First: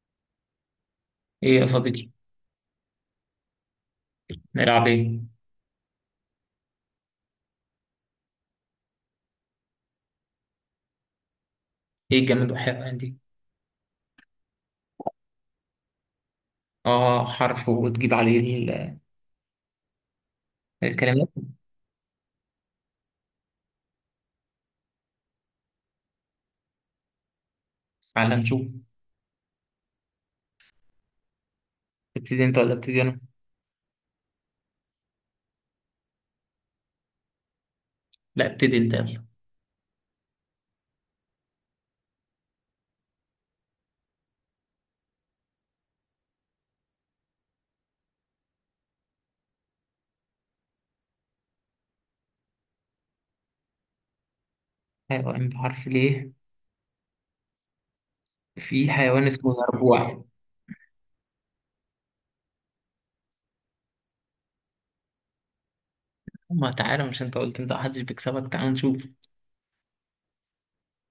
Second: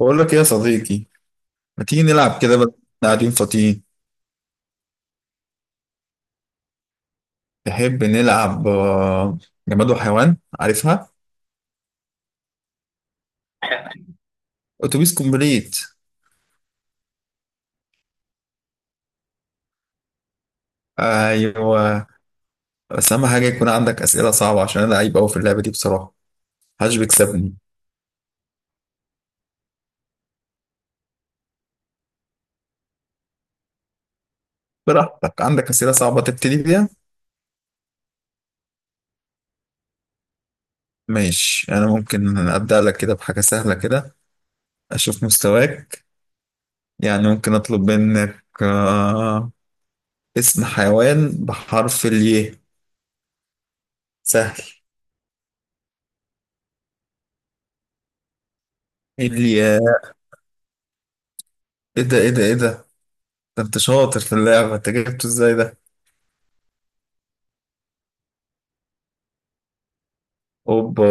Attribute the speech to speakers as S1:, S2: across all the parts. S1: بقول لك ايه يا صديقي؟
S2: ايه يا
S1: ما تيجي
S2: صديقي.
S1: نلعب كده بدل ما إحنا قاعدين فاضيين؟
S2: نلعب ايه؟
S1: تحب نلعب جماد وحيوان، عارفها؟
S2: ايه الجماد والحيوان دي؟
S1: اتوبيس كومبليت.
S2: اه، حرف وتجيب عليه الكلمات.
S1: ايوه، بس اهم حاجه يكون عندك اسئله صعبه عشان انا لعيب قوي في اللعبه دي بصراحه، محدش بيكسبني.
S2: على نشوف. ابتدي انت ولا ابتدي انا؟
S1: براحتك، عندك اسئله صعبه تبتدي بيها.
S2: لا، ابتدي انت يلا.
S1: ماشي، انا ممكن ابدا لك كده بحاجه سهله كده، اشوف مستواك. يعني ممكن اطلب منك اسم حيوان بحرف الياء. سهل.
S2: حيوان بحرف ليه؟ في حيوان اسمه
S1: الياء.
S2: الارجوع.
S1: ايه ده، ايه ده، ايه ده؟ ده انت شاطر في اللعبة، انت جبته ازاي ده؟
S2: ما تعالى، مش انت قلت انت محدش بيكسبك؟ تعال نشوف.
S1: اوبا.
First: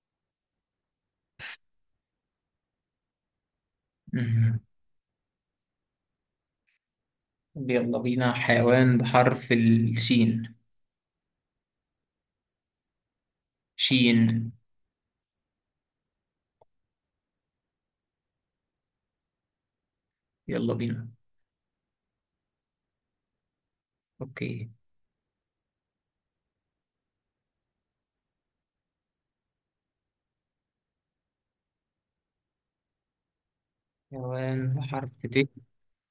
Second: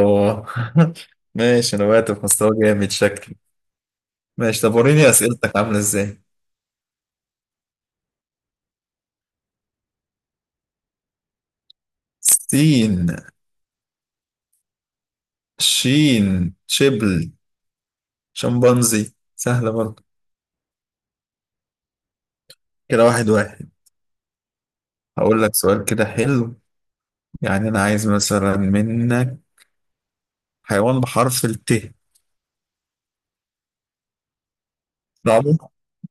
S1: ماشي، انا وقعت في مستوى جامد شكلي.
S2: مم.
S1: ماشي، طب وريني اسئلتك عاملة ازاي.
S2: يلا بينا، حيوان بحرف الشين.
S1: سين.
S2: شين.
S1: شين. شبل. شمبانزي، سهلة برضه.
S2: يلا بينا.
S1: كده واحد واحد.
S2: اوكي.
S1: هقول لك سؤال كده حلو. يعني انا عايز مثلا منك حيوان بحرف الت.
S2: حيوان بحرف ت.
S1: صعبة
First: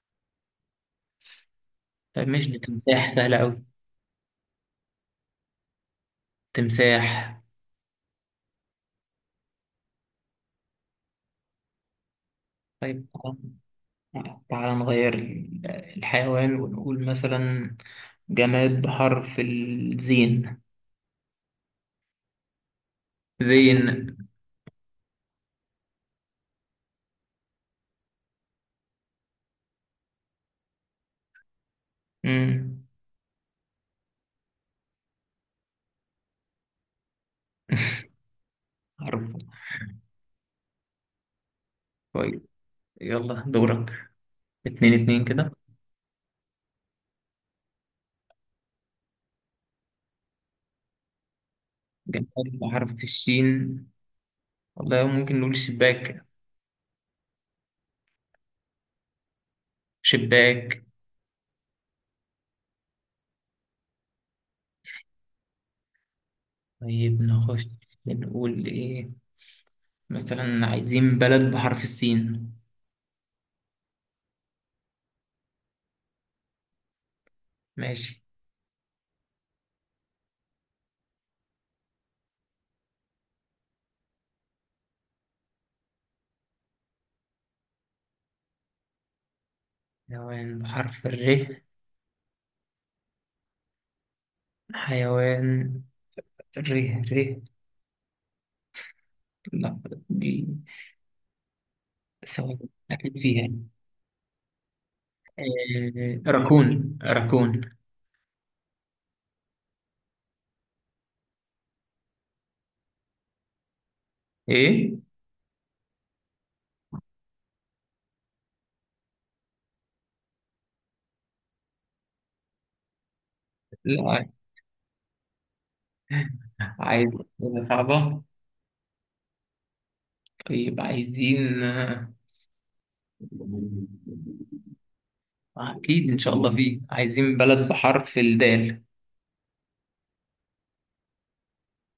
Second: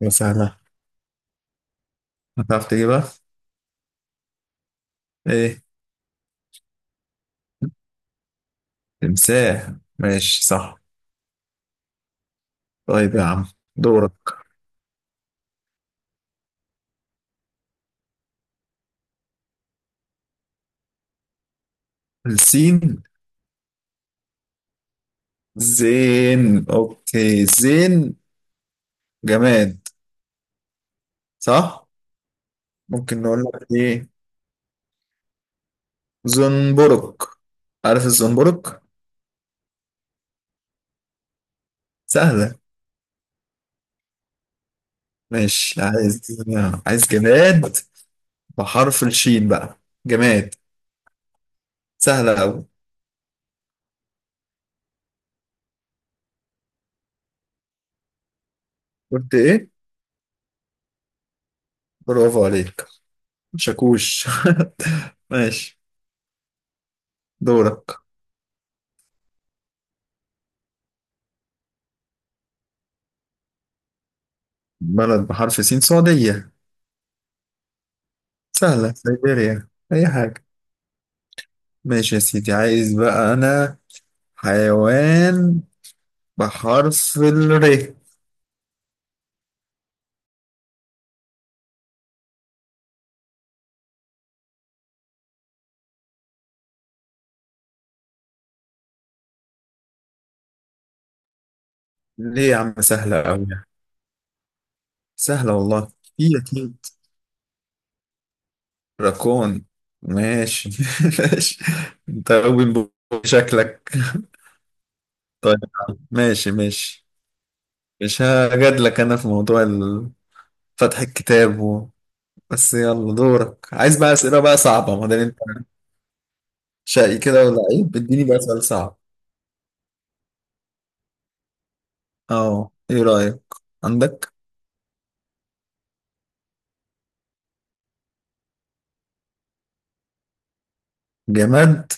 S1: ولا سهلة؟
S2: طيب مش ده
S1: هتعرف تجيبها؟
S2: تمساح؟ سهلة أوي.
S1: ايه.
S2: تمساح.
S1: تمساح. ماشي صح.
S2: طيب.
S1: طيب يا عم، دورك.
S2: تعال نغير الحيوان ونقول مثلا جماد بحرف الزين.
S1: السين.
S2: زين.
S1: زين، اوكي، زين. جماد. صح.
S2: مم.
S1: ممكن نقول لك ايه، زنبرك. عارف الزنبرك.
S2: حرف. طيب،
S1: سهلة.
S2: يلا دورك. اتنين اتنين كده.
S1: ماشي. عايز جماد بحرف الشين بقى. جماد. سهلة
S2: جماد
S1: أوي.
S2: بحرف الشين. والله ممكن نقول شباك.
S1: قلت ايه؟
S2: شباك.
S1: برافو عليك. شاكوش. ماشي.
S2: طيب نخش.
S1: دورك.
S2: نقول ايه؟ مثلا عايزين بلد بحرف السين.
S1: بلد بحرف سين، سعودية.
S2: ماشي.
S1: سهلة، سيبيريا، أي حاجة. ماشي يا سيدي، عايز بقى أنا حيوان بحرف الر.
S2: حيوان بحرف الر. حيوان. ر. ر. لا. دي.
S1: ليه يا
S2: سوا.
S1: عم،
S2: أكيد
S1: سهلة أوي
S2: فيها.
S1: يعني؟ سهلة والله،
S2: إيه،
S1: في أكيد.
S2: راكون راكون.
S1: راكون. ماشي ماشي. أنت أوي شكلك.
S2: ايه.
S1: طيب، ماشي ماشي. مش هجادلك أنا في موضوع فتح الكتاب بس يلا دورك. عايز بقى
S2: لا.
S1: أسئلة بقى صعبة، ما دام أنت
S2: عايز.
S1: شقي كده
S2: حاجة
S1: ولعيب،
S2: صعبة.
S1: اديني بقى سؤال صعب.
S2: طيب عايزين
S1: أه، إيه رأيك؟ عندك
S2: اكيد ان شاء الله فيه. عايزين بلد بحرف الدال.
S1: جماد؟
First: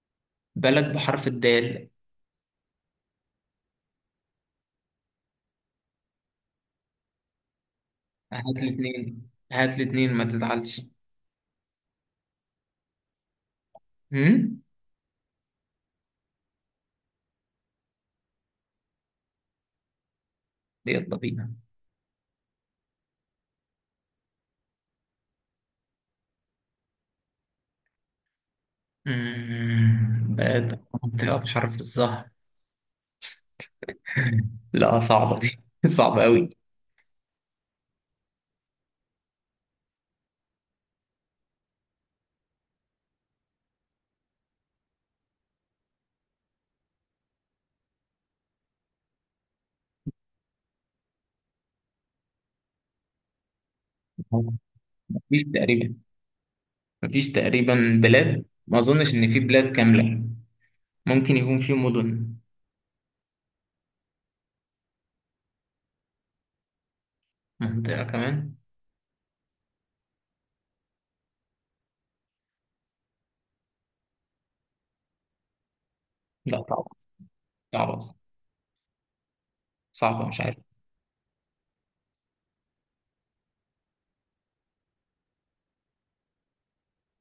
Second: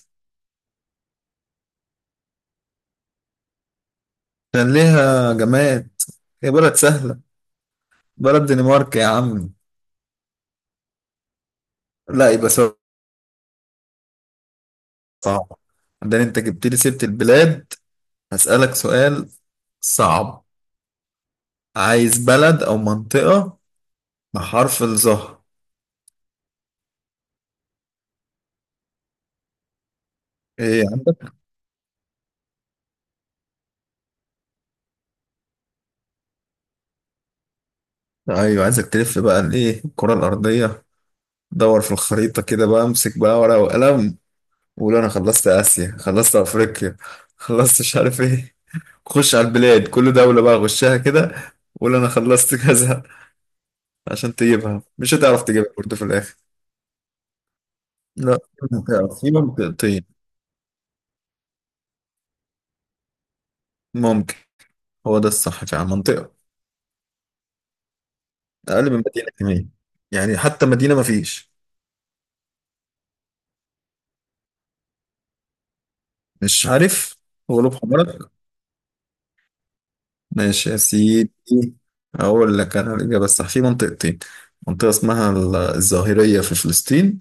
S2: بلد بحرف الدال.
S1: كان ليها جماد. هي بلد سهلة. بلد،
S2: هات لي
S1: دنمارك يا
S2: اتنين،
S1: عم.
S2: هات لي اتنين، ما تزعلش.
S1: لا، يبقى سؤال
S2: امم.
S1: صعب. ده انت جبت لي سيرة البلاد. هسألك سؤال صعب.
S2: يلا بينا.
S1: عايز بلد او منطقة بحرف الظهر.
S2: بلد
S1: ايه يا عم.
S2: منطقة بحرف الظهر. لا، صعبة دي صعبة قوي.
S1: ايوه، عايزك تلف بقى الايه، الكرة الارضية. دور في الخريطة كده بقى، امسك بقى ورقة وقلم وقول انا خلصت اسيا، خلصت افريقيا، خلصت مش عارف ايه. خش على البلاد، كل دولة بقى غشها كده، وقول انا خلصت كذا، عشان تجيبها. مش
S2: مفيش
S1: هتعرف تجيبها
S2: تقريبا،
S1: برضه في الاخر.
S2: مفيش تقريبا
S1: لا،
S2: بلاد.
S1: في
S2: ما اظنش
S1: منطقة، في
S2: ان في بلاد
S1: منطقتين.
S2: كاملة. ممكن يكون في مدن.
S1: ممكن. هو ده الصح فعلا، منطقة.
S2: منطقة كمان.
S1: اقل من مدينه كمان، يعني حتى مدينه ما فيش.
S2: لا
S1: مش
S2: طبعا.
S1: عارف. غلوب
S2: صعبة.
S1: حمرك.
S2: صعبة، مش عارف.
S1: ماشي يا سيدي، اقول لك انا الاجابه الصح. في منطقتين، منطقه اسمها الظاهريه في فلسطين،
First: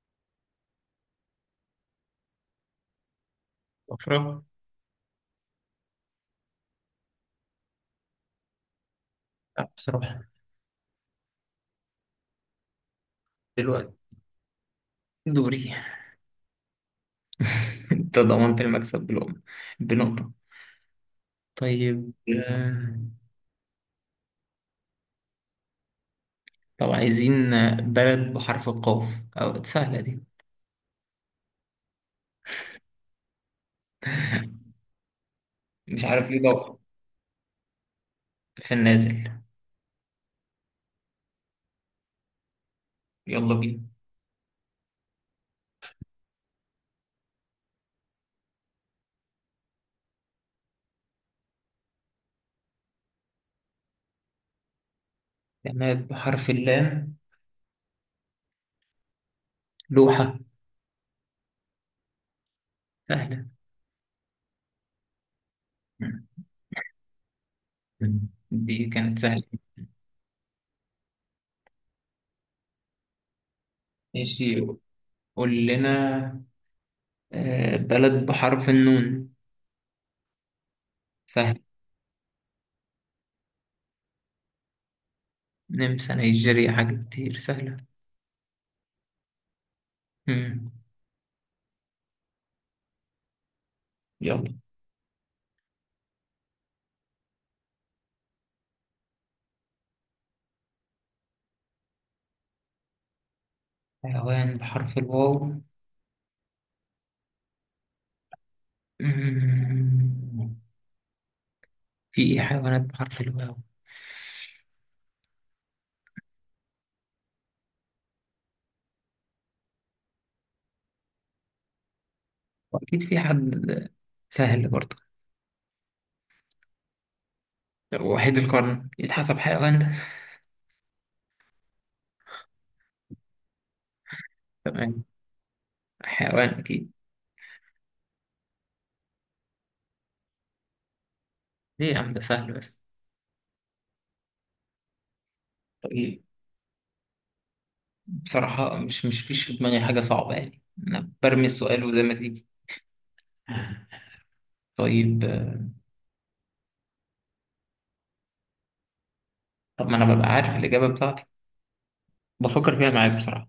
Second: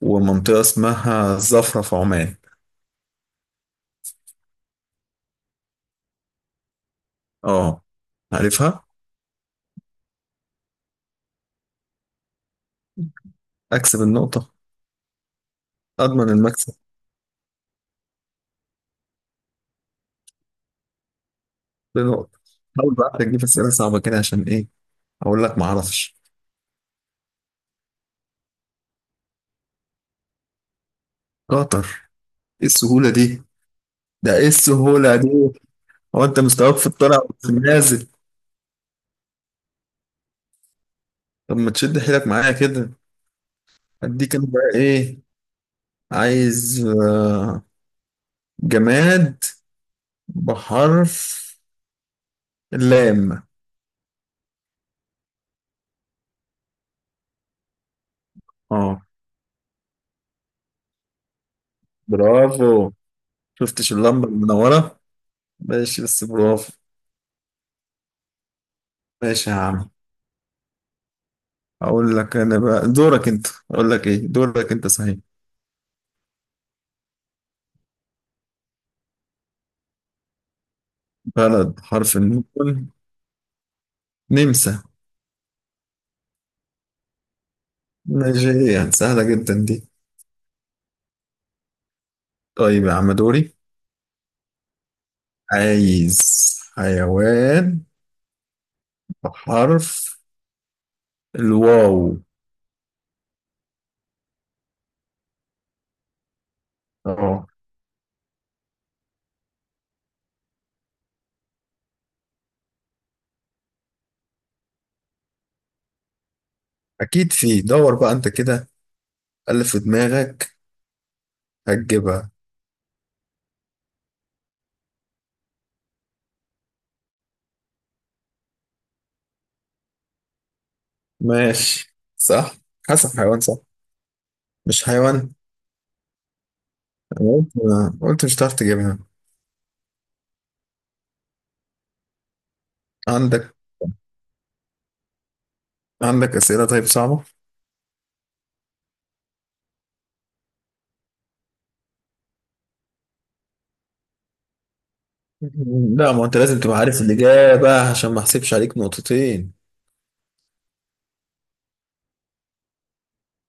S1: ومنطقه اسمها الزفره في عمان.
S2: أفرق.
S1: اه، عارفها.
S2: لا بصراحة. دلوقتي.
S1: اكسب النقطه.
S2: دوري.
S1: اضمن المكسب.
S2: أنت ضمنت المكسب بلقمة. بنقطة. طيب
S1: بنقطه. حاول بقى تجيب اسئله صعبه كده، عشان ايه، اقول لك ما اعرفش.
S2: طب عايزين بلد بحرف القاف. أو سهلة دي.
S1: قطر. ايه السهوله دي، ده ايه السهوله دي؟
S2: مش
S1: هو
S2: عارف
S1: انت
S2: ليه.
S1: مستواك
S2: دور
S1: في الطلع وفي النازل.
S2: في النازل.
S1: طب ما تشد حيلك معايا كده.
S2: يلا بينا.
S1: اديك انا بقى ايه، عايز جماد بحرف اللام.
S2: جماد بحرف اللام.
S1: اه.
S2: لوحة.
S1: برافو.
S2: سهلة.
S1: شفتش اللمبة المنورة. ماشي، بس برافو.
S2: دي كانت سهلة.
S1: ماشي يا عم. اقول لك انا بقى دورك انت، اقول لك ايه،
S2: ماشي.
S1: دورك انت صحيح.
S2: قول لنا بلد بحرف النون. سهل.
S1: بلد حرف النون، نمسا.
S2: نمسا، نيجيريا، حاجة كتير سهلة.
S1: نيجيريا، سهلة جدا دي.
S2: مم.
S1: طيب يا عم، دوري.
S2: يلا.
S1: عايز حيوان بحرف الواو.
S2: حيوان بحرف الواو.
S1: اه.
S2: مم. في إيه حيوانات بحرف الواو؟
S1: اكيد في، دور بقى انت كده، اللي في دماغك هتجيبها.
S2: وأكيد في حد. سهل برضه. وحيد القرن يتحسب حيوان ده.
S1: ماشي صح. حسب حيوان، صح. مش
S2: تمام.
S1: حيوان.
S2: حيوان أكيد.
S1: أنا قلت، قلت مش هتعرف تجيبها.
S2: ليه يا عم، ده سهل بس.
S1: عندك؟
S2: طيب.
S1: عندك أسئلة طيب صعبة؟
S2: بصراحة مش فيش في دماغي حاجة صعبة يعني. أنا برمي السؤال وزي ما تيجي. طيب.
S1: لا، ما انت لازم تبقى عارف الإجابة، عشان ما احسبش عليك نقطتين.
S2: طب ما أنا ببقى عارف الإجابة بتاعتي. بفكر فيها معاك بصراحة.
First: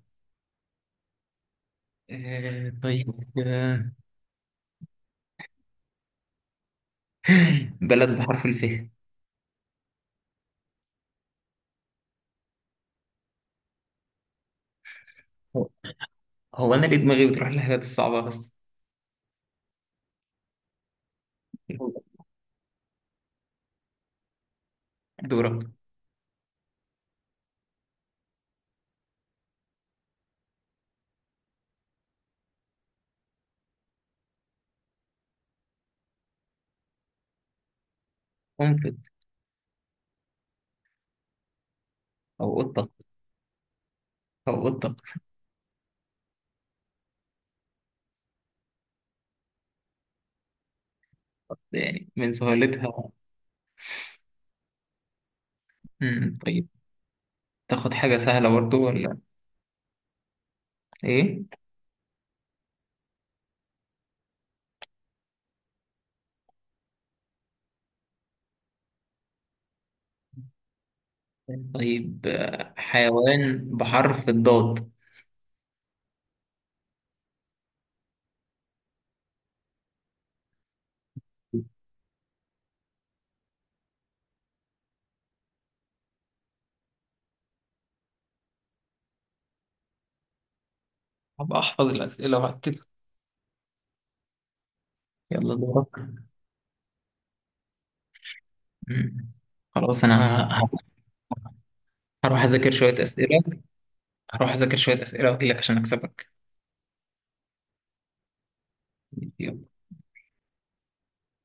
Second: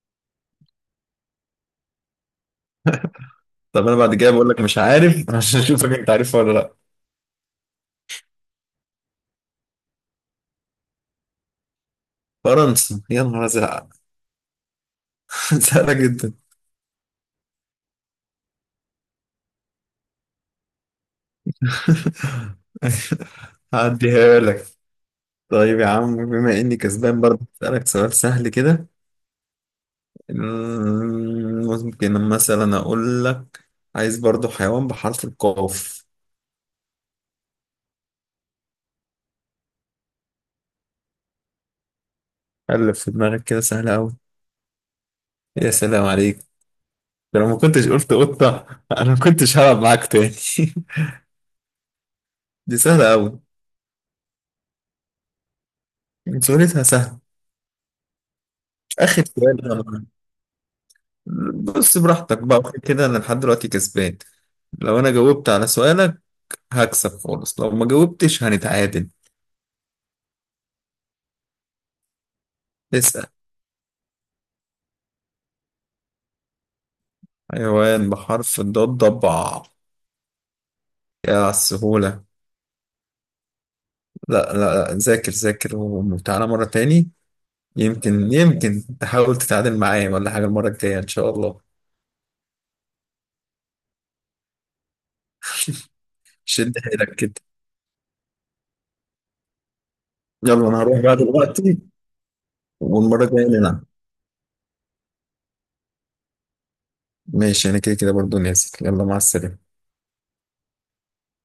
S2: طيب
S1: طب انا بعد كده بقول لك مش عارف عشان اشوفك انت عارفها ولا لا.
S2: بلد بحرف الف.
S1: فرنسا يا نهار ازرق.
S2: هو
S1: سهلة جدا.
S2: هو انا ليه دماغي بتروح للحاجات الصعبه بس.
S1: هعديها لك.
S2: دورك.
S1: طيب يا عم، بما اني كسبان برضه اسألك سؤال سهل كده. ممكن مثلا اقول لك، عايز برضو حيوان بحرف القاف.
S2: قنفذ. او قطه.
S1: قلب في دماغك كده، سهل قوي.
S2: او قطه.
S1: يا سلام عليك، ده لو ما كنتش قلت قطة انا ما كنتش هلعب معاك تاني.
S2: يعني من
S1: دي سهلة
S2: سهولتها.
S1: قوي.
S2: مم، طيب.
S1: سهولتها سهلة.
S2: تاخد حاجه سهله برضو ولا
S1: اخر سؤال
S2: ايه؟
S1: بص، براحتك بقى، وكده كده انا لحد دلوقتي كسبان. لو انا جاوبت على سؤالك هكسب خالص، لو ما جاوبتش هنتعادل.
S2: طيب
S1: اسأل.
S2: حيوان بحرف الضاد.
S1: حيوان بحرف الضاد، ضبع. يا على السهولة. لا لا لا، ذاكر ذاكر وتعالى مرة تاني. يمكن يمكن تحاول تتعادل معايا ولا حاجة المرة الجاية إن شاء
S2: هبقى
S1: الله.
S2: احفظ الاسئله وهكتب. يلا دورك.
S1: شد حيلك كده.
S2: مم. خلاص انا
S1: يلا أنا هروح بقى دلوقتي.
S2: هروح اذاكر شويه
S1: والمرة
S2: اسئله.
S1: الجاية نلعب.
S2: هروح اذاكر شويه اسئله واجيلك عشان اكسبك.
S1: ماشي، أنا كده كده برضه نازل. يلا، مع السلامة.